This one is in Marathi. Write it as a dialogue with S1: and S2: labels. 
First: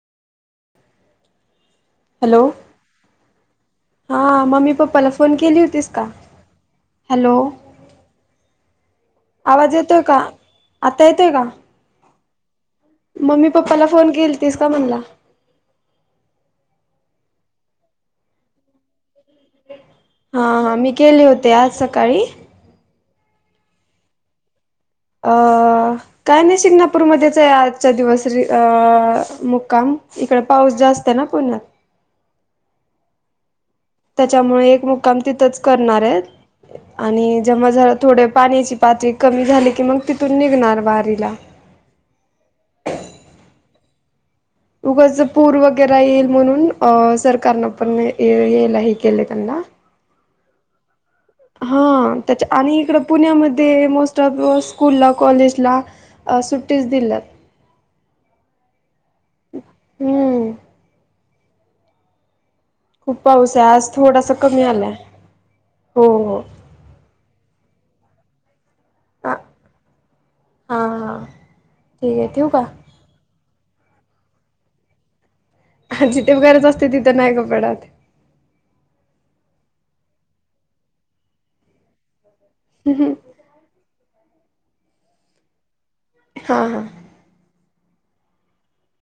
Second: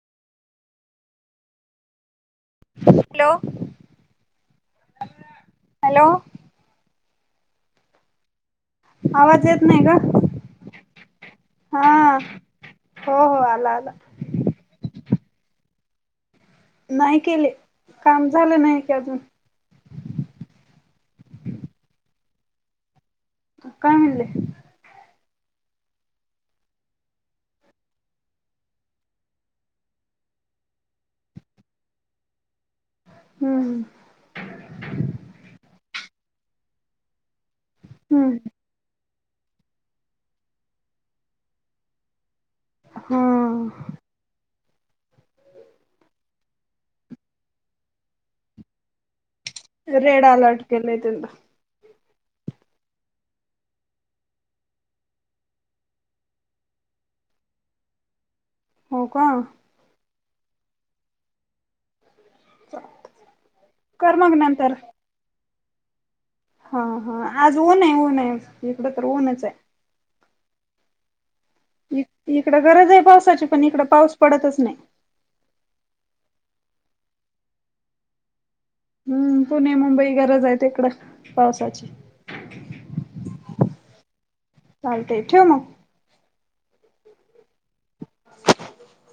S1: हॅलो
S2: हॅलो
S1: हा मम्मी पप्पाला फोन केली होतीस
S2: हॅलो
S1: का हॅलो आवाज येतोय का आता येतोय का
S2: हा हो हो
S1: मम्मी
S2: आला
S1: पप्पाला
S2: आला
S1: फोन केल तस का म्हणला
S2: नाही केले काम झालं नाही काी अजून
S1: हा हा मी केले होते आज सकाळी
S2: काय म्हणले
S1: अ काय नाही शिंगणापूरमध्येच आहे आजच्या दिवस र अ मुक्काम इकड पाऊस जास्त आहे ना पुण्यात
S2: हम्म हम
S1: त्याच्यामुळे एक मुक्काम तिथंच करणार आहे आणि जेव्हा जरा थोडे
S2: हम्म
S1: पाण्याची पातळी कमी झाली की मग तिथून निघणार वारीला
S2: हम
S1: उगाच पूर वगैरे येईल म्हणून अ सरकारनं पण येल हे केले त्यांना
S2: रेड अलर्ट केले तल
S1: हा त्याच्या आणि इकड पुण्यामध्ये मोस्ट ऑफ स्कूलला कॉलेजला सुट्टीस दिल्यात
S2: हो का
S1: हम्म खूप पाऊस आहे आज
S2: कर
S1: थोडासा
S2: मग
S1: कमी
S2: नंतर
S1: आलाय हो हो
S2: हा हा आज ओन आहे ऊन आहे इकडं तर ऊनच आहे
S1: हा ह
S2: इकड गरज आहे पावसाची पण इकड पाऊस पडतच नाही
S1: जिथे वगैरेच असते तिथे नाही कपडात
S2: हम्म पुणे मुंबई गरज आहे इकड पावसाची
S1: हम हं
S2: चालतय ठेव मग
S1: हा हा
S2: [inaudible]